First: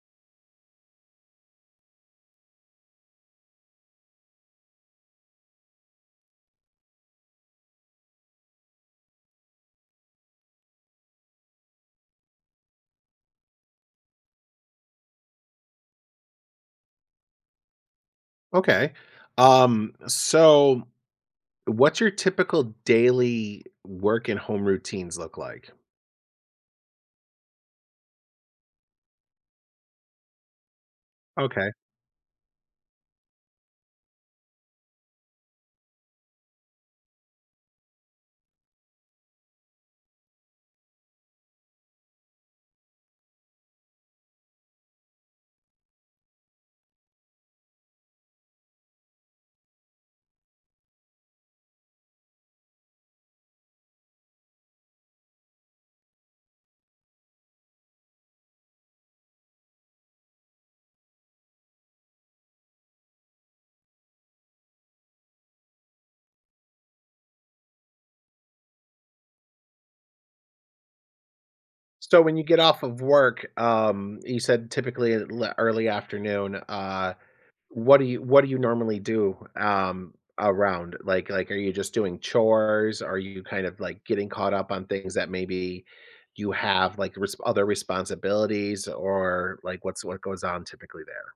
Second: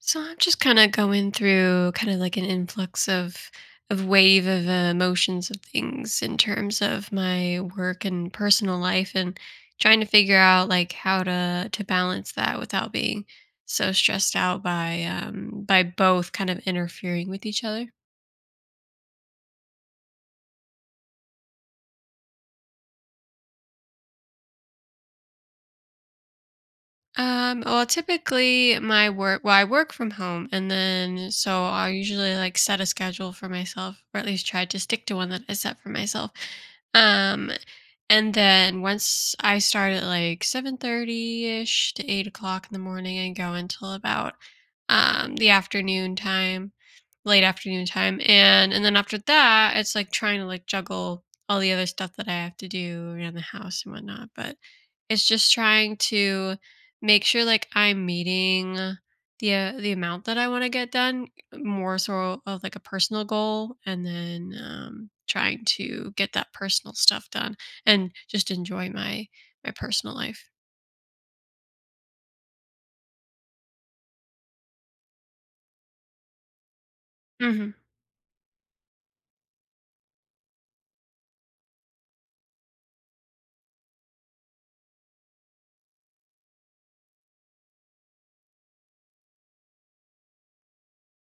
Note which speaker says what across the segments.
Speaker 1: So I'm just kind of going through kind of like an influx of wave of emotions of things in terms of my work and personal life and trying to figure out like how to balance that without being so stressed out by both kind of interfering with each other.
Speaker 2: Okay. So what's your typical daily work and home routines look like?
Speaker 1: Well, typically my work, well, I work from home, and then so
Speaker 2: Okay.
Speaker 1: I usually like set a schedule for myself, or at least try to stick to one that I set for myself. Um And then once I start at like 7:30-ish to 8 o'clock in the morning and go until about the afternoon time, late afternoon time. And then after that, it's like trying to like juggle all the other stuff that I have to do around the house and whatnot. But it's just trying to make sure like I'm meeting the amount that I want to get done, more so of like a personal goal, and then trying to get that personal stuff done and just enjoy my my personal life.
Speaker 2: So when you get off of work, you said typically early afternoon,
Speaker 1: Mhm.
Speaker 2: what do you normally do around? Like are you just doing chores? Are you kind of like getting caught up on things that maybe you have other responsibilities or like what goes on typically there?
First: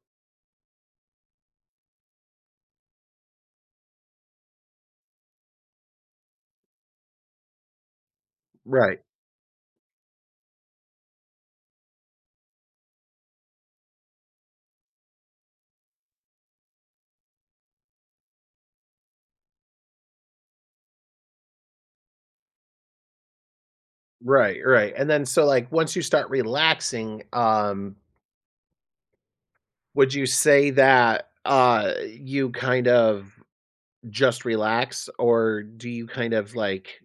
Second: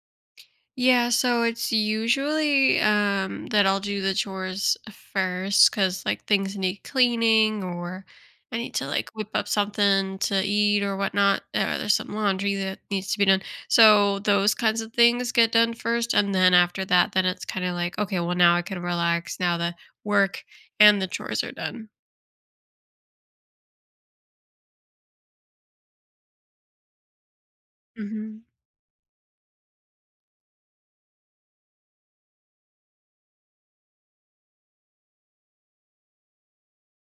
Speaker 1: Yeah, so it's usually that I'll do the chores first, cuz like things need cleaning, or I need to
Speaker 2: Right.
Speaker 1: like whip up something to eat or whatnot. Or there's some laundry that needs to be done. So those kinds of things get done first, and then after that, then it's kind of like, okay, well, now I can relax now that work and the chores are done.
Speaker 2: Right, right, and then so, like, once you start relaxing,
Speaker 1: Mhm.
Speaker 2: would you say that, you kind of just relax, or do you kind of, like,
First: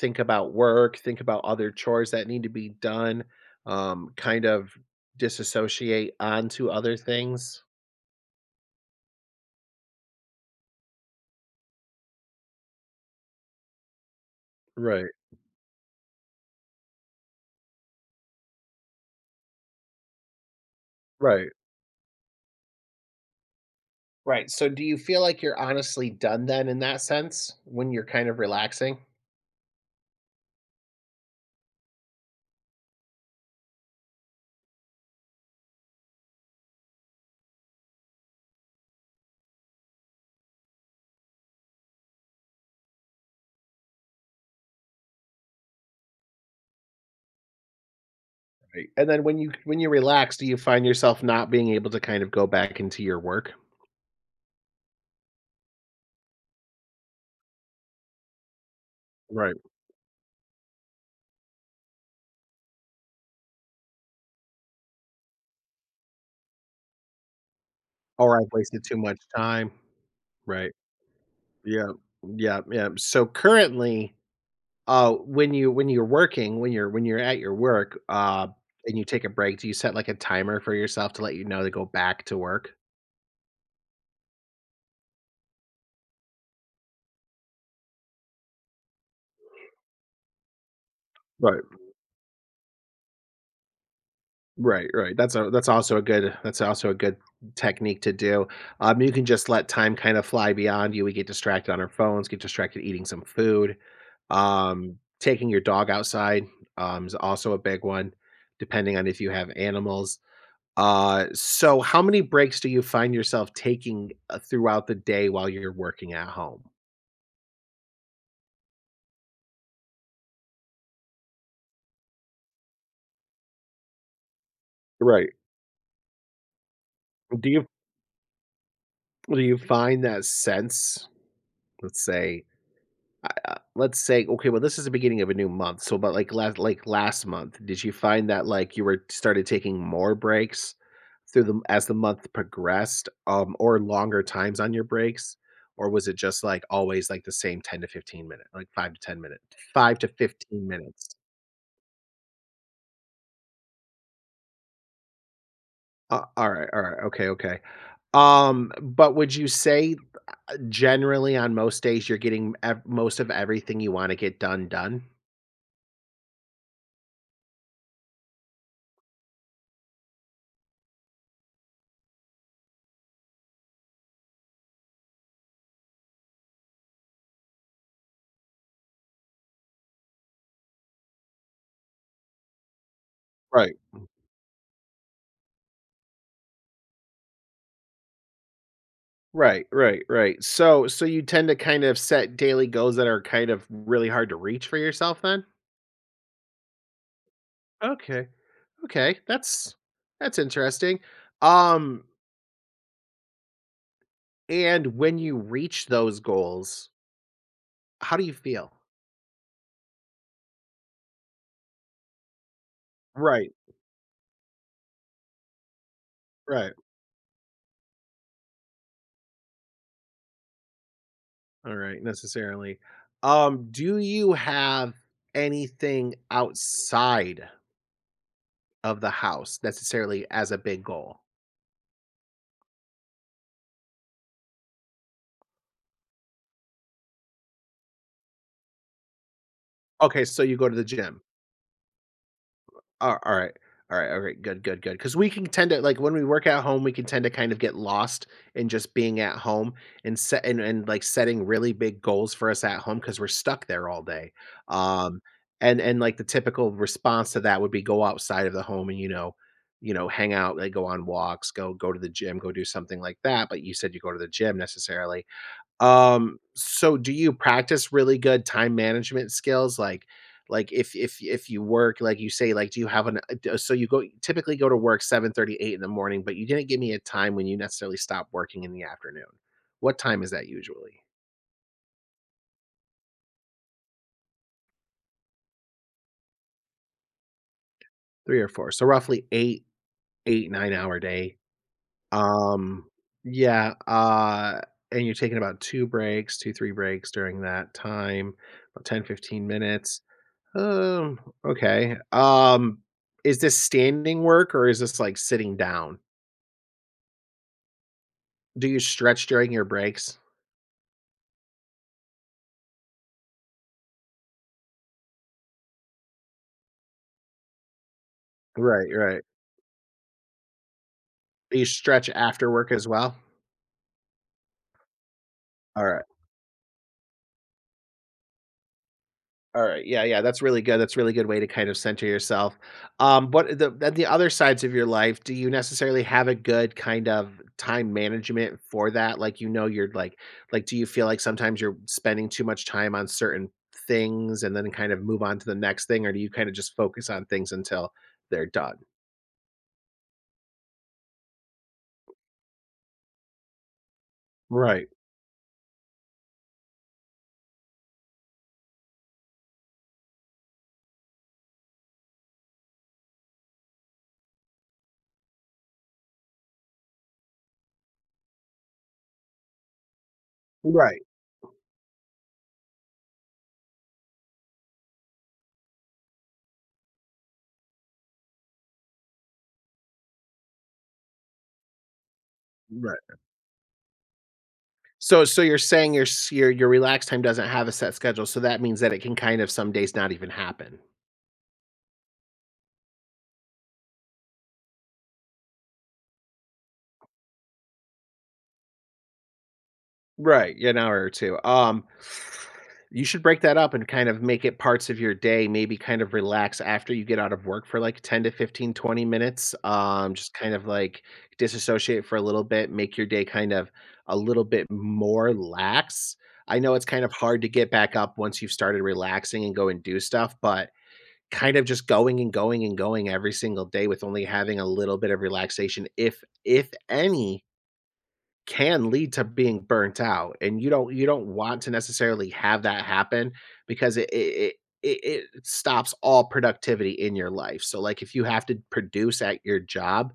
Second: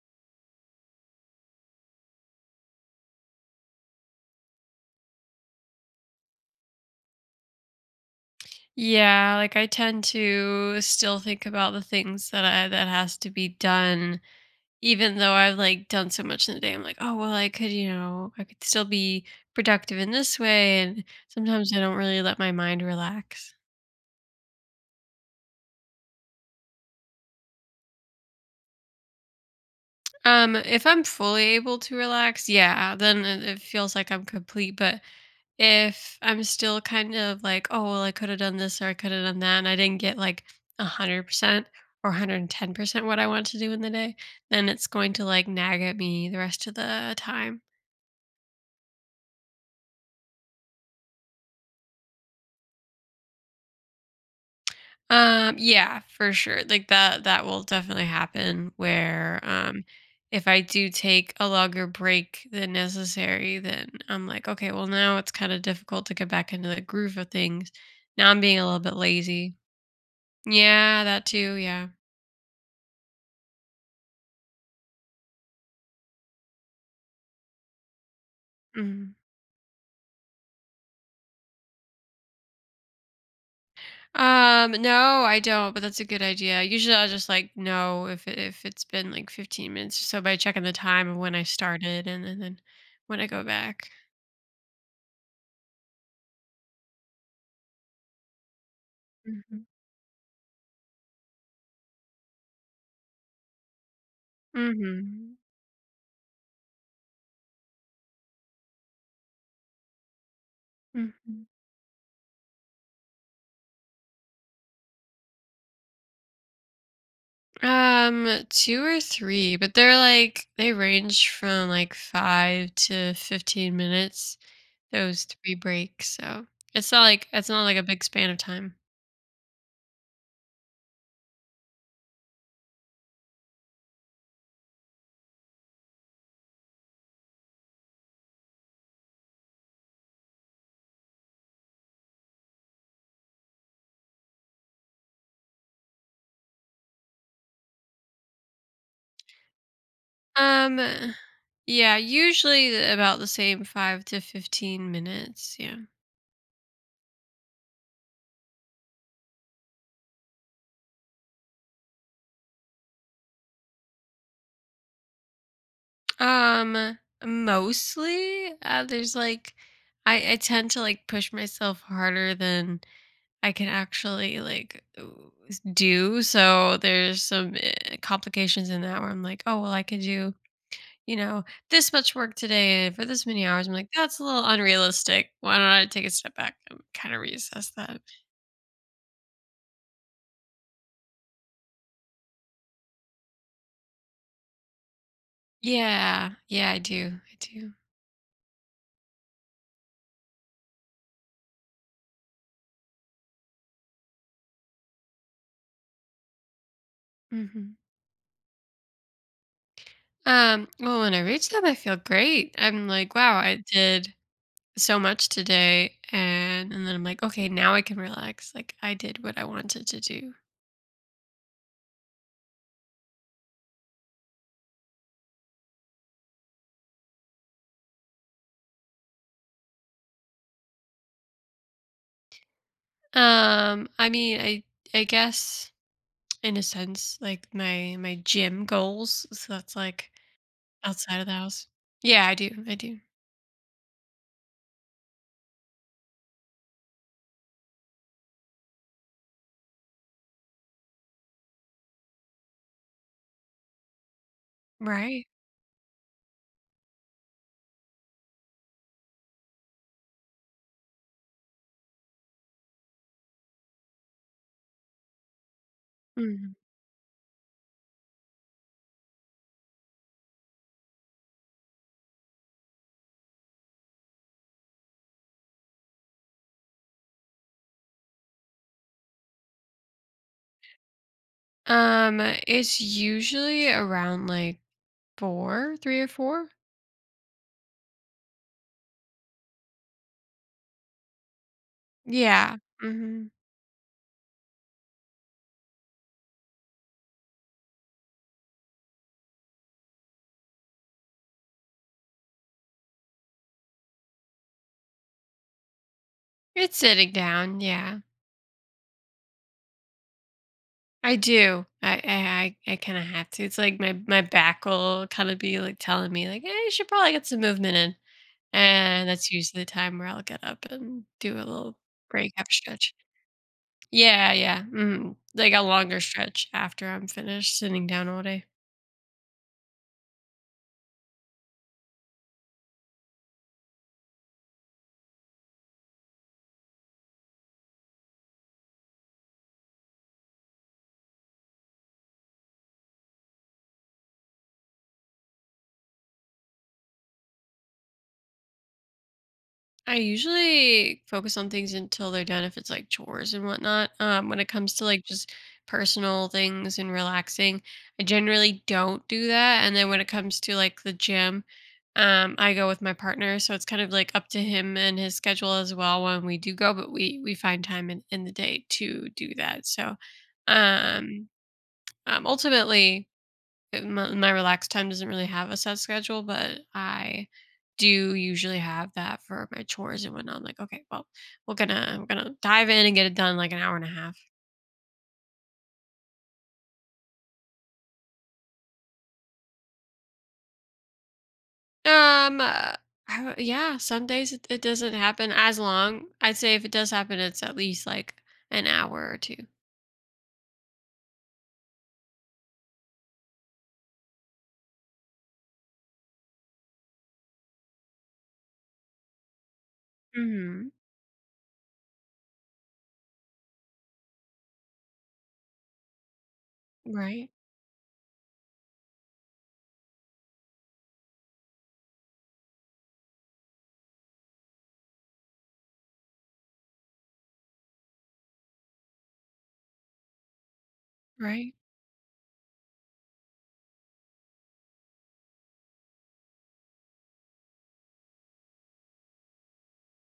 Speaker 2: think about work, think about other chores that need to be done, kind of disassociate onto other things?
Speaker 1: Yeah, like I tend to still think about the things that I that has to be done.
Speaker 2: Right,
Speaker 1: Even though I've like done so much in the day, I'm like, oh well, I could, you know, I could still be productive in this way. And
Speaker 2: right.
Speaker 1: sometimes I don't really let my mind relax.
Speaker 2: Right, so do you feel like you're honestly done then in that sense when you're kind of relaxing?
Speaker 1: If I'm fully able to relax, yeah, then it feels like I'm complete. But if I'm still kind of like, oh well, I could have done this or I could have done that, and I didn't get like 100% or 110% what I want to do in the day, then it's going to like nag at me the rest of the time.
Speaker 2: Right. And then when you relax, do you find yourself not being able to kind of go back into your work?
Speaker 1: Yeah, for sure. Like that will definitely happen where
Speaker 2: Right.
Speaker 1: if I do take a longer break than necessary, then I'm like, okay, well, now it's kind of difficult to get back into the groove of things. Now
Speaker 2: Or
Speaker 1: I'm
Speaker 2: I've
Speaker 1: being a little
Speaker 2: wasted too
Speaker 1: bit
Speaker 2: much
Speaker 1: lazy.
Speaker 2: time. Right.
Speaker 1: Yeah, that too, yeah.
Speaker 2: Yeah. Yeah. Yeah. So currently, when you're working, when you're at your work, and you
Speaker 1: Mhm.
Speaker 2: take a break, do you set like a timer for yourself to let you know to go back to work?
Speaker 1: No, I don't, but that's a good idea. Usually I'll just like know if if it's been like 15 minutes or so by checking the time of when I
Speaker 2: Right.
Speaker 1: started, and then when I go back.
Speaker 2: Right, right. That's also a good, technique to do. You can just
Speaker 1: Mhm.
Speaker 2: let time kind of fly beyond you. We get distracted on our phones, get distracted eating some food.
Speaker 1: Mhm.
Speaker 2: Taking your dog outside is also a big one, depending on if you have animals. Uh,
Speaker 1: Mhm.
Speaker 2: so, how many breaks do you find yourself taking throughout the day while you're working at home?
Speaker 1: Two or three, but they're like they range from like five to 15 minutes, those
Speaker 2: Right.
Speaker 1: three breaks. So
Speaker 2: Do
Speaker 1: it's not
Speaker 2: you
Speaker 1: like a big span of time.
Speaker 2: do you find that sense? Let's say okay, well, this is the beginning of a new month, so about, like, last, last month, did you find that, like, you were started taking more breaks through the as the month progressed, or longer times on your breaks? Or was it just, like, always, like, the same 10 to 15 minute, like, 5 to 10 minute, 5 to 15
Speaker 1: Um,
Speaker 2: minutes?
Speaker 1: yeah, usually about the same five to 15 minutes. Yeah.
Speaker 2: Alright, alright, okay, okay. But would you say generally on most days you're getting ev most of everything you wanna get done, done?
Speaker 1: Um, mostly, there's like I tend to like push myself harder than I can actually like do. So there's some complications in that where I'm like, oh well, I could do, you know, this much work today and for this many hours. I'm
Speaker 2: Right.
Speaker 1: like, that's a little unrealistic. Why don't I take a step back and kind of reassess that?
Speaker 2: Right, right, right. So you tend to kind of set daily goals that are kind of really hard to reach for yourself then?
Speaker 1: Yeah, yeah, I do, I do.
Speaker 2: Okay. Okay, that's interesting. Um and when you reach those goals,
Speaker 1: Hmm.
Speaker 2: how do you feel?
Speaker 1: Well, when I reach them, I feel great. I'm like, wow,
Speaker 2: Right,
Speaker 1: I did so much today,
Speaker 2: right.
Speaker 1: and then I'm like, okay, now I can relax. Like I did what I wanted to do.
Speaker 2: All right, necessarily. Do you have anything outside of the house necessarily as a big goal?
Speaker 1: I mean, I guess in a sense, like my gym goals. So that's like
Speaker 2: Okay, so you go to the gym.
Speaker 1: outside of the house. Yeah, I do. I do.
Speaker 2: Oh, alright. Alright, alright, good, good, good. Because we can tend to like, when we work at home, we can tend to kind of get lost in just being at home, and like, setting really big goals for us at home because 'cause we're stuck there all day. Um,
Speaker 1: Right.
Speaker 2: and like, the typical response to that would be go outside of the home and, hang out, like, go on walks, go to the gym, go do something like that, but you said you go to the gym necessarily.
Speaker 1: Mhm.
Speaker 2: So do you practice really good time management skills? Like, if you work, like you say, like do you have an d- so you go typically go to work 7:38 in the morning, but you didn't give me a time when you necessarily stop working in the afternoon. What time is that usually?
Speaker 1: Um, it's usually around like four, three or four.
Speaker 2: 3 or 4. So roughly 8 9 hour day.
Speaker 1: Yeah.
Speaker 2: Um
Speaker 1: Hmm.
Speaker 2: yeah, and you're taking about 2 breaks, 2 3 breaks during that time, about 10-15 minutes. Um, okay. Is this standing work or is this like sitting down?
Speaker 1: It's sitting down. Yeah,
Speaker 2: Do you stretch during your breaks?
Speaker 1: I do. I kind of have to. It's like my back will kind of be like telling me like, hey, you should probably get some movement in.
Speaker 2: Right,
Speaker 1: And
Speaker 2: right.
Speaker 1: that's usually the time where I'll get up and do a
Speaker 2: Do you
Speaker 1: little
Speaker 2: stretch
Speaker 1: break
Speaker 2: after
Speaker 1: half
Speaker 2: work as
Speaker 1: stretch.
Speaker 2: well?
Speaker 1: Yeah, yeah, mhm, like a
Speaker 2: All
Speaker 1: longer
Speaker 2: right.
Speaker 1: stretch after I'm finished sitting down all day.
Speaker 2: All right. Yeah, yeah, that's really good. That's a really good way to kind of center yourself. What the At the other sides of your life, do you necessarily have a good kind of time management for that? Like you know you're like Do you feel like sometimes you're spending too much time on certain things and then kind of move on to the next thing, or do you kind of just focus on things until they're done?
Speaker 1: I usually focus on things until they're done if it's like chores and whatnot. When it comes to
Speaker 2: Right.
Speaker 1: like just personal things and relaxing, I generally don't do that. And then when it comes to like the gym, I go with my partner. So it's kind of like up to him and his schedule as well when we do go, but we find time in the day to do that. So
Speaker 2: Right.
Speaker 1: um ultimately my, my relaxed time doesn't really have a set schedule, but I do usually have that for my chores and whatnot. I'm like, okay, well, we're gonna dive in and
Speaker 2: Right.
Speaker 1: get it done like an hour and a half.
Speaker 2: So you're saying your relaxed time doesn't have a set schedule, so that means that it can kind of some days not even happen.
Speaker 1: Um, uh, yeah, some days it doesn't happen as long. I'd say if it does happen, it's at least like an hour or two.
Speaker 2: Right, yeah, an hour or 2. You should break that up and kind of make it parts of your day, maybe kind of relax after you get out of work for, like, 10 to 15, 20 minutes, just kind of,
Speaker 1: Mm-hmm.
Speaker 2: like, disassociate for a little bit, make your day kind of a little bit more lax. I know it's kind of
Speaker 1: Right.
Speaker 2: hard to get back up once you've started relaxing and go and do stuff, but kind of just going and going and going every single day with only having a little bit of relaxation, if any, can lead to being burnt out, and you don't
Speaker 1: Right.
Speaker 2: want to necessarily have that happen because it stops all productivity in your life. So like if you have to produce at your job,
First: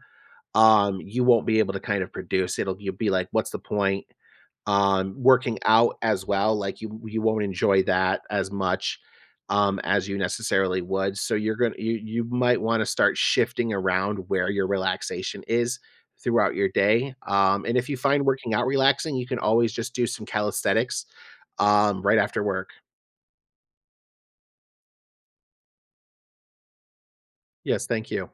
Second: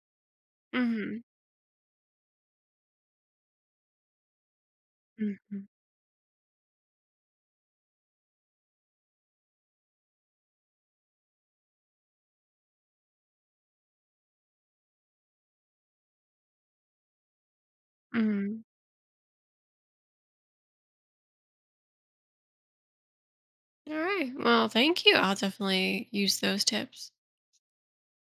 Speaker 1: Mm-hmm.
Speaker 2: you won't be able to kind of produce. It'll you'll be like, what's the point? On working
Speaker 1: Mm-hmm.
Speaker 2: out as well, like, you won't enjoy that as much, as you necessarily would, so you're gonna you you might wanna start shifting around where your relaxation is throughout your day, and if you find working
Speaker 1: Mm-hmm.
Speaker 2: out relaxing, you can always just do some calisthenics, right after work.
Speaker 1: All right. Well, thank you. I'll definitely use those tips.
Speaker 2: Yes, thank you.